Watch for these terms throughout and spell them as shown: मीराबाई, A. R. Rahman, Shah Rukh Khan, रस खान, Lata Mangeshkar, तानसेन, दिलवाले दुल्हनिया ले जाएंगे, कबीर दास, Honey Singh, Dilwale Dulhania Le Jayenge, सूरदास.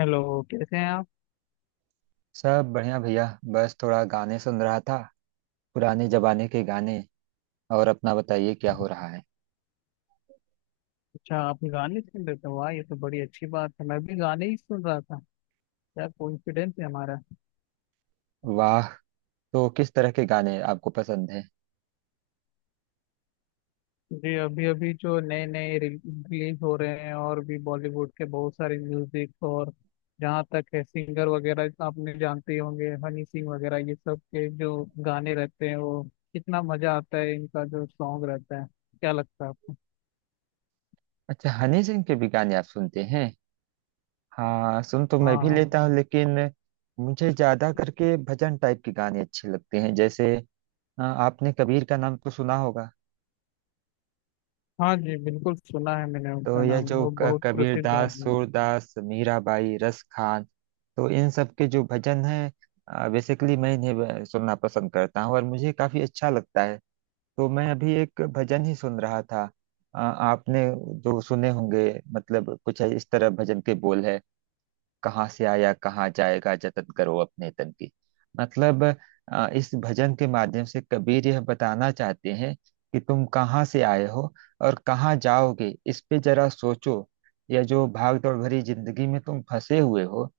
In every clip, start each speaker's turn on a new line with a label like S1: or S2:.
S1: Hello, कैसे हैं आप।
S2: सब बढ़िया भैया। बस थोड़ा गाने सुन रहा था, पुराने जमाने के गाने। और अपना बताइए, क्या हो रहा है।
S1: अच्छा, आप गाने सुन रहे थे। वाह, ये तो बड़ी अच्छी बात है। मैं भी गाने ही सुन रहा था। क्या कोइंसिडेंस है हमारा।
S2: वाह। तो किस तरह के गाने आपको पसंद है।
S1: जी, अभी अभी जो नए नए रिलीज हो रहे हैं, और भी बॉलीवुड के बहुत सारे म्यूजिक, और जहाँ तक है सिंगर वगैरह, आपने जानते ही होंगे, हनी सिंह वगैरह, ये सब के जो गाने रहते हैं, वो कितना मजा आता है इनका जो सॉन्ग रहता है। क्या लगता है आपको।
S2: अच्छा, हनी सिंह के भी गाने आप सुनते हैं। हाँ, सुन तो
S1: हाँ,
S2: मैं भी
S1: हाँ।
S2: लेता हूँ, लेकिन मुझे ज्यादा करके भजन टाइप के गाने अच्छे लगते हैं। जैसे आपने कबीर का नाम तो सुना होगा।
S1: हाँ जी, बिल्कुल सुना है मैंने
S2: तो
S1: उनका
S2: यह
S1: नाम।
S2: जो
S1: वो बहुत
S2: कबीर
S1: प्रसिद्ध
S2: दास,
S1: आदमी है।
S2: सूरदास, मीराबाई, रस खान, तो इन सब के जो भजन हैं, बेसिकली मैं इन्हें सुनना पसंद करता हूँ और मुझे काफी अच्छा लगता है। तो मैं अभी एक भजन ही सुन रहा था। आपने जो सुने होंगे। मतलब कुछ इस तरह भजन के बोल है। कहाँ से आया, कहाँ जाएगा, जतन करो अपने तन की। मतलब इस भजन के माध्यम से कबीर यह बताना चाहते हैं कि तुम कहाँ से आए हो और कहाँ जाओगे, इस पे जरा सोचो। यह जो भाग दौड़ भरी जिंदगी में तुम फंसे हुए हो,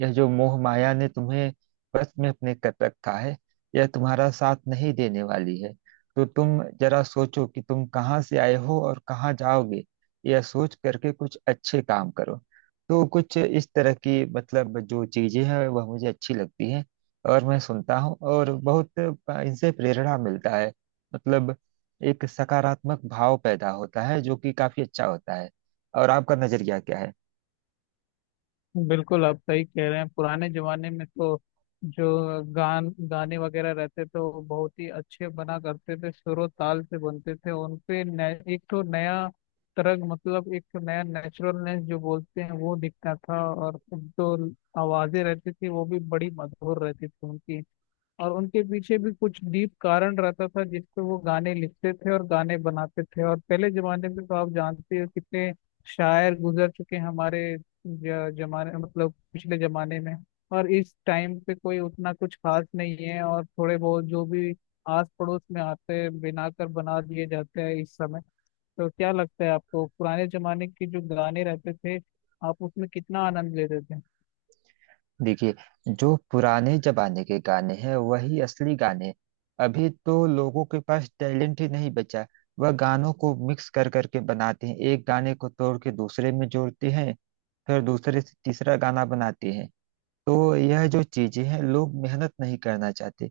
S2: यह जो मोह माया ने तुम्हें बस में अपने कर रखा है, यह तुम्हारा साथ नहीं देने वाली है। तो तुम जरा सोचो कि तुम कहाँ से आए हो और कहाँ जाओगे। यह सोच करके कुछ अच्छे काम करो। तो कुछ इस तरह की, मतलब, जो चीजें हैं वह मुझे अच्छी लगती हैं और मैं सुनता हूँ और बहुत इनसे प्रेरणा मिलता है। मतलब एक सकारात्मक भाव पैदा होता है, जो कि काफी अच्छा होता है। और आपका नजरिया क्या है।
S1: बिल्कुल, आप सही कह रहे हैं। पुराने जमाने में तो जो गान गाने वगैरह रहते थे, वो बहुत ही अच्छे बना करते थे। सुर और ताल से बनते थे उन पे। एक तो नया तरंग, मतलब एक तो नया नेचुरलनेस जो बोलते हैं, वो दिखता था। और जो आवाजें रहती थी, वो भी बड़ी मधुर रहती थी उनकी। और उनके पीछे भी कुछ डीप कारण रहता था जिस पे वो गाने लिखते थे और गाने बनाते थे। और पहले जमाने में तो आप जानते हो, कितने शायर गुजर चुके हैं हमारे जमाने, मतलब पिछले जमाने में। और इस टाइम पे कोई उतना कुछ खास नहीं है। और थोड़े बहुत जो भी आस पड़ोस में आते हैं, बनाकर बना दिए जाते हैं इस समय। तो क्या लगता है आपको, पुराने जमाने के जो गाने रहते थे, आप उसमें कितना आनंद लेते थे।
S2: देखिए, जो पुराने जमाने के गाने हैं वही असली गाने हैं। अभी तो लोगों के पास टैलेंट ही नहीं बचा। वह गानों को मिक्स कर करके बनाते हैं, एक गाने को तोड़ के दूसरे में जोड़ते हैं, फिर दूसरे से तीसरा गाना बनाते हैं। तो यह जो चीजें हैं, लोग मेहनत नहीं करना चाहते,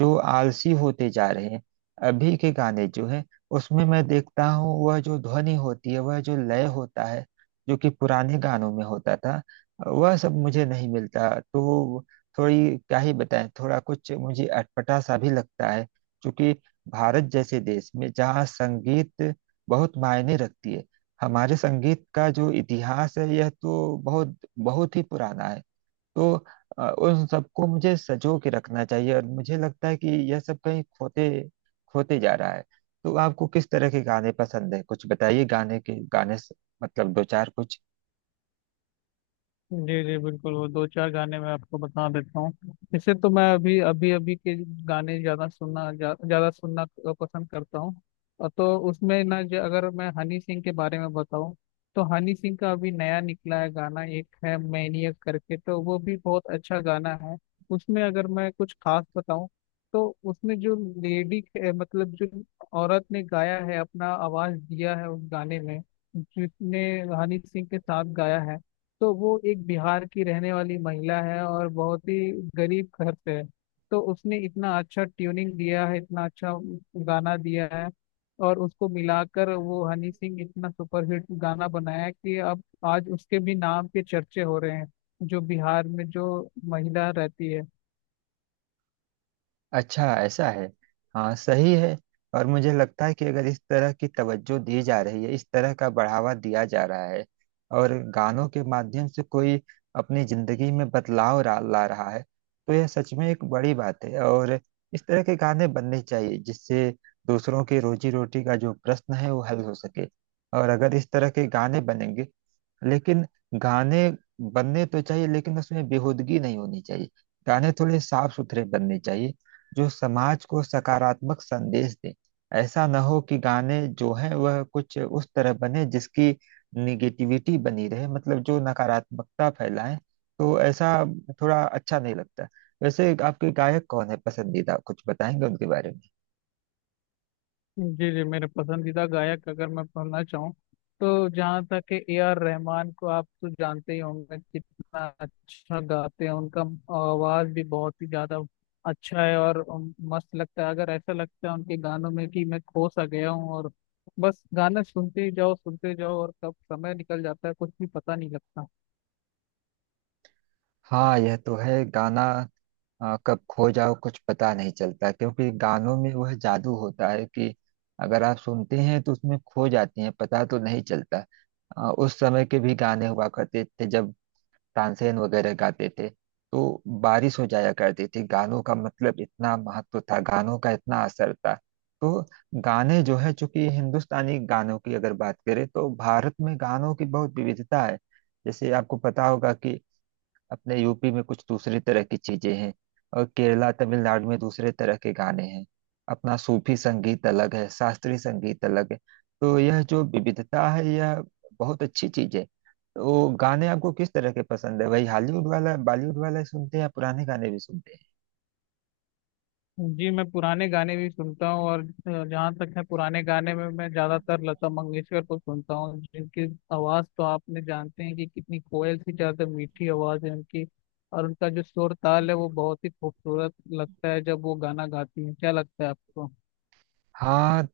S2: जो आलसी होते जा रहे हैं। अभी के गाने जो हैं, उसमें मैं देखता हूँ, वह जो ध्वनि होती है, वह जो लय होता है, जो कि पुराने गानों में होता था, वह सब मुझे नहीं मिलता। तो थोड़ी क्या ही बताएं, थोड़ा कुछ मुझे अटपटा सा भी लगता है। क्योंकि भारत जैसे देश में जहाँ संगीत बहुत मायने रखती है, हमारे संगीत का जो इतिहास है यह तो बहुत बहुत ही पुराना है। तो उन सबको मुझे सजो के रखना चाहिए और मुझे लगता है कि यह सब कहीं खोते खोते जा रहा है। तो आपको किस तरह के गाने पसंद है, कुछ बताइए, गाने के गाने से- मतलब दो चार कुछ।
S1: जी जी, बिल्कुल, वो दो चार गाने मैं आपको बता देता हूँ। जैसे, तो मैं अभी अभी अभी के गाने ज़्यादा सुनना, ज़्यादा सुनना पसंद करता हूँ। और तो उसमें ना, जो, अगर मैं हनी सिंह के बारे में बताऊँ, तो हनी सिंह का अभी नया निकला है गाना, एक है मैनियक करके, तो वो भी बहुत अच्छा गाना है। उसमें अगर मैं कुछ खास बताऊँ, तो उसमें जो लेडी, मतलब जो औरत ने गाया है, अपना आवाज़ दिया है उस गाने में, जिसने हनी सिंह के साथ गाया है, तो वो एक बिहार की रहने वाली महिला है और बहुत ही गरीब घर से है। तो उसने इतना अच्छा ट्यूनिंग दिया है, इतना अच्छा गाना दिया है। और उसको मिलाकर वो हनी सिंह इतना सुपरहिट गाना बनाया कि अब आज उसके भी नाम के चर्चे हो रहे हैं, जो बिहार में जो महिला रहती है।
S2: अच्छा, ऐसा है। हाँ, सही है। और मुझे लगता है कि अगर इस तरह की तवज्जो दी जा रही है, इस तरह का बढ़ावा दिया जा रहा है, और गानों के माध्यम से कोई अपनी जिंदगी में बदलाव ला ला रहा है, तो यह सच में एक बड़ी बात है। और इस तरह के गाने बनने चाहिए जिससे दूसरों की रोजी रोटी का जो प्रश्न है वो हल हो सके। और अगर इस तरह के गाने बनेंगे, लेकिन गाने बनने तो चाहिए, लेकिन उसमें बेहूदगी नहीं होनी चाहिए। गाने थोड़े साफ सुथरे बनने चाहिए, जो समाज को सकारात्मक संदेश दें। ऐसा ना हो कि गाने जो हैं वह कुछ उस तरह बने जिसकी निगेटिविटी बनी रहे, मतलब जो नकारात्मकता फैलाएं। तो ऐसा थोड़ा अच्छा नहीं लगता। वैसे आपके गायक कौन है पसंदीदा, कुछ बताएंगे उनके बारे में।
S1: जी जी, मेरे पसंदीदा गायक अगर मैं बोलना चाहूँ, तो जहाँ तक है, AR रहमान को आप तो जानते ही होंगे, कितना अच्छा गाते हैं। उनका आवाज भी बहुत ही ज्यादा अच्छा है। और मस्त लगता है, अगर ऐसा लगता है उनके गानों में कि मैं खो सा गया हूँ, और बस गाना सुनते ही जाओ, सुनते जाओ, और कब समय निकल जाता है कुछ भी पता नहीं लगता।
S2: हाँ, यह तो है, गाना कब खो जाओ कुछ पता नहीं चलता। क्योंकि गानों में वह जादू होता है कि अगर आप सुनते हैं तो उसमें खो जाते हैं, पता तो नहीं चलता। उस समय के भी गाने हुआ करते थे जब तानसेन वगैरह गाते थे, तो बारिश हो जाया करती थी। गानों का, मतलब, इतना महत्व था, गानों का इतना असर था। तो गाने जो है, चूंकि हिंदुस्तानी गानों की अगर बात करें तो भारत में गानों की बहुत विविधता है। जैसे आपको पता होगा कि अपने यूपी में कुछ दूसरी तरह की चीजें हैं, और केरला तमिलनाडु में दूसरे तरह के गाने हैं। अपना सूफी संगीत अलग है, शास्त्रीय संगीत अलग है। तो यह जो विविधता है, यह बहुत अच्छी चीज है। तो गाने आपको किस तरह के पसंद है, वही हॉलीवुड वाला बॉलीवुड वाला ही सुनते हैं या पुराने गाने भी सुनते हैं।
S1: जी, मैं पुराने गाने भी सुनता हूँ। और जहाँ तक है पुराने गाने में, मैं ज्यादातर लता मंगेशकर को सुनता हूँ, जिनकी आवाज तो आपने जानते हैं कि कितनी कोयल सी ज्यादा मीठी आवाज है उनकी। और उनका जो सुर ताल है, वो बहुत ही खूबसूरत लगता है जब वो गाना गाती हैं। क्या लगता है आपको।
S2: हाँ,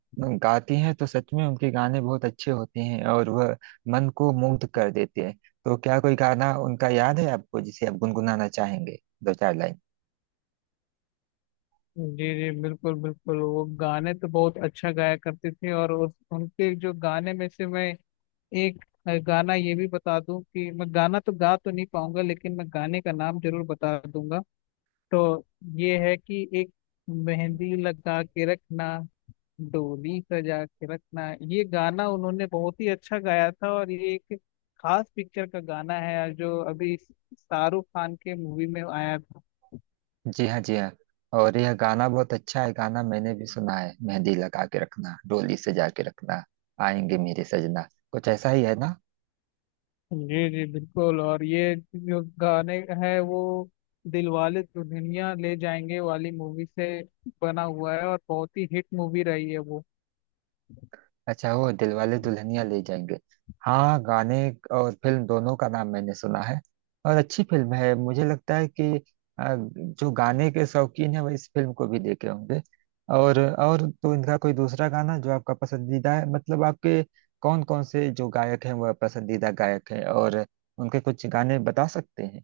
S2: गाती हैं तो सच में उनके गाने बहुत अच्छे होते हैं, और वह मन को मुग्ध कर देते हैं। तो क्या कोई गाना उनका याद है आपको जिसे आप गुनगुनाना चाहेंगे, दो चार लाइन।
S1: जी जी, बिल्कुल बिल्कुल, वो गाने तो बहुत अच्छा गाया करते थे। और उनके जो गाने में से मैं एक गाना ये भी बता दूं कि मैं गाना तो गा तो नहीं पाऊंगा, लेकिन मैं गाने का नाम जरूर बता दूंगा। तो ये है कि एक, मेहंदी लगा के रखना, डोली सजा के रखना, ये गाना उन्होंने बहुत ही अच्छा गाया था। और ये एक खास पिक्चर का गाना है जो अभी शाहरुख खान के मूवी में आया था।
S2: जी हाँ, जी हाँ। और यह गाना बहुत अच्छा है, गाना मैंने भी सुना है। मेहंदी लगा के रखना, डोली सजा के रखना, आएंगे मेरे सजना। कुछ ऐसा ही है ना।
S1: जी जी, बिल्कुल। और ये जो गाने है, वो दिलवाले दुल्हनिया ले जाएंगे वाली मूवी से बना हुआ है, और बहुत ही हिट मूवी रही है वो।
S2: अच्छा, वो दिलवाले दुल्हनिया ले जाएंगे। हाँ, गाने और फिल्म दोनों का नाम मैंने सुना है। और अच्छी फिल्म है, मुझे लगता है कि जो गाने के शौकीन है वह इस फिल्म को भी देखे होंगे। और तो इनका कोई दूसरा गाना जो आपका पसंदीदा है, मतलब आपके कौन कौन से जो गायक हैं वह पसंदीदा गायक हैं, और उनके कुछ गाने बता सकते हैं।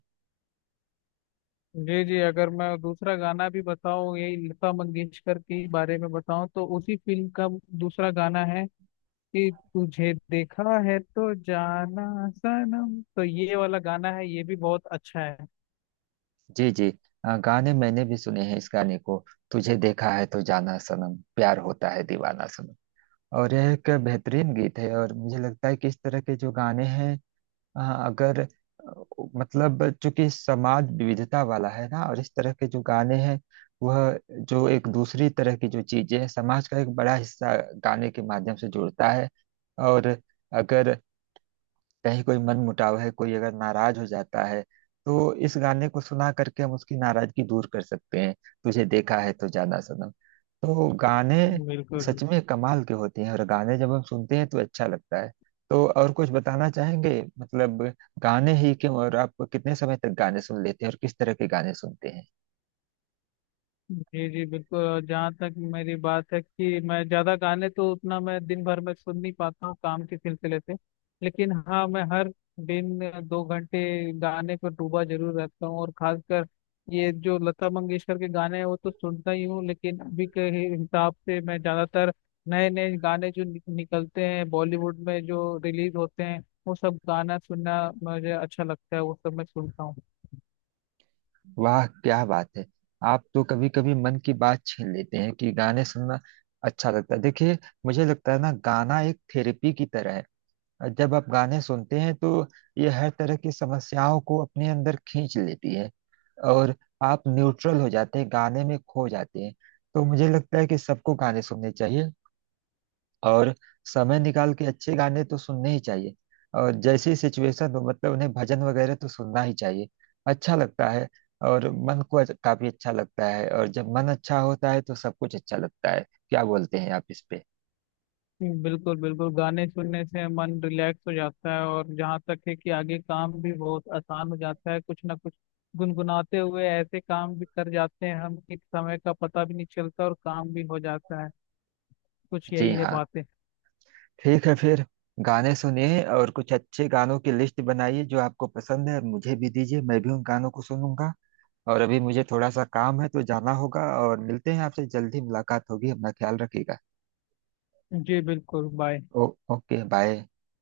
S1: जी जी, अगर मैं दूसरा गाना भी बताऊं, यही लता मंगेशकर के बारे में बताऊं, तो उसी फिल्म का दूसरा गाना है कि, तुझे देखा है तो जाना सनम, तो ये वाला गाना है, ये भी बहुत अच्छा है।
S2: जी जी, गाने मैंने भी सुने हैं, इस गाने को। तुझे देखा है तो जाना सनम, प्यार होता है दीवाना सनम। और यह एक बेहतरीन गीत है। और मुझे लगता है कि इस तरह के जो गाने हैं, अ, अगर अ, मतलब चूंकि समाज विविधता वाला है ना, और इस तरह के जो गाने हैं, वह जो एक दूसरी तरह की जो चीजें हैं, समाज का एक बड़ा हिस्सा गाने के माध्यम से जुड़ता है। और अगर कहीं कोई मन मुटाव है, कोई अगर नाराज हो जाता है, तो इस गाने को सुना करके हम उसकी नाराजगी दूर कर सकते हैं। तुझे देखा है तो जाना सनम, तो गाने
S1: बिल्कुल।
S2: सच में कमाल के होते हैं। और गाने जब हम सुनते हैं तो अच्छा लगता है। तो और कुछ बताना चाहेंगे, मतलब गाने ही क्यों, और आप कितने समय तक गाने सुन लेते हैं, और किस तरह के गाने सुनते हैं।
S1: जी जी, बिल्कुल। और जहाँ तक मेरी बात है कि मैं ज़्यादा गाने तो उतना मैं दिन भर में सुन नहीं पाता हूँ काम के सिलसिले से। लेकिन हाँ, मैं हर दिन 2 घंटे गाने पर डूबा जरूर रहता हूँ। और खासकर ये जो लता मंगेशकर के गाने हैं, वो तो सुनता ही हूँ, लेकिन अभी के हिसाब से मैं ज़्यादातर नए नए गाने जो निकलते हैं बॉलीवुड में, जो रिलीज होते हैं, वो सब गाना सुनना मुझे अच्छा लगता है। वो सब मैं सुनता हूँ।
S2: वाह, क्या बात है। आप तो कभी कभी मन की बात छीन लेते हैं कि गाने सुनना अच्छा लगता है। देखिए, मुझे लगता है ना, गाना एक थेरेपी की तरह है। जब आप गाने सुनते हैं तो ये हर तरह की समस्याओं को अपने अंदर खींच लेती है, और आप न्यूट्रल हो जाते हैं, गाने में खो जाते हैं। तो मुझे लगता है कि सबको गाने सुनने चाहिए, और समय निकाल के अच्छे गाने तो सुनने ही चाहिए। और जैसी सिचुएशन हो, मतलब उन्हें भजन वगैरह तो सुनना ही चाहिए, अच्छा लगता है। और मन को काफी अच्छा लगता है, और जब मन अच्छा होता है तो सब कुछ अच्छा लगता है। क्या बोलते हैं आप इस पे।
S1: बिल्कुल बिल्कुल, गाने सुनने से मन रिलैक्स हो जाता है। और जहाँ तक है कि आगे काम भी बहुत आसान हो जाता है, कुछ ना कुछ गुनगुनाते हुए ऐसे काम भी कर जाते हैं हम कि समय का पता भी नहीं चलता और काम भी हो जाता है। कुछ
S2: जी
S1: यही है
S2: हाँ,
S1: बातें।
S2: ठीक है फिर। गाने सुनिए और कुछ अच्छे गानों की लिस्ट बनाइए जो आपको पसंद है और मुझे भी दीजिए, मैं भी उन गानों को सुनूंगा। और अभी मुझे थोड़ा सा काम है तो जाना होगा। और मिलते हैं आपसे, जल्दी मुलाकात होगी, अपना ख्याल रखिएगा।
S1: जी बिल्कुल, बाय।
S2: ओ, ओके, बाय।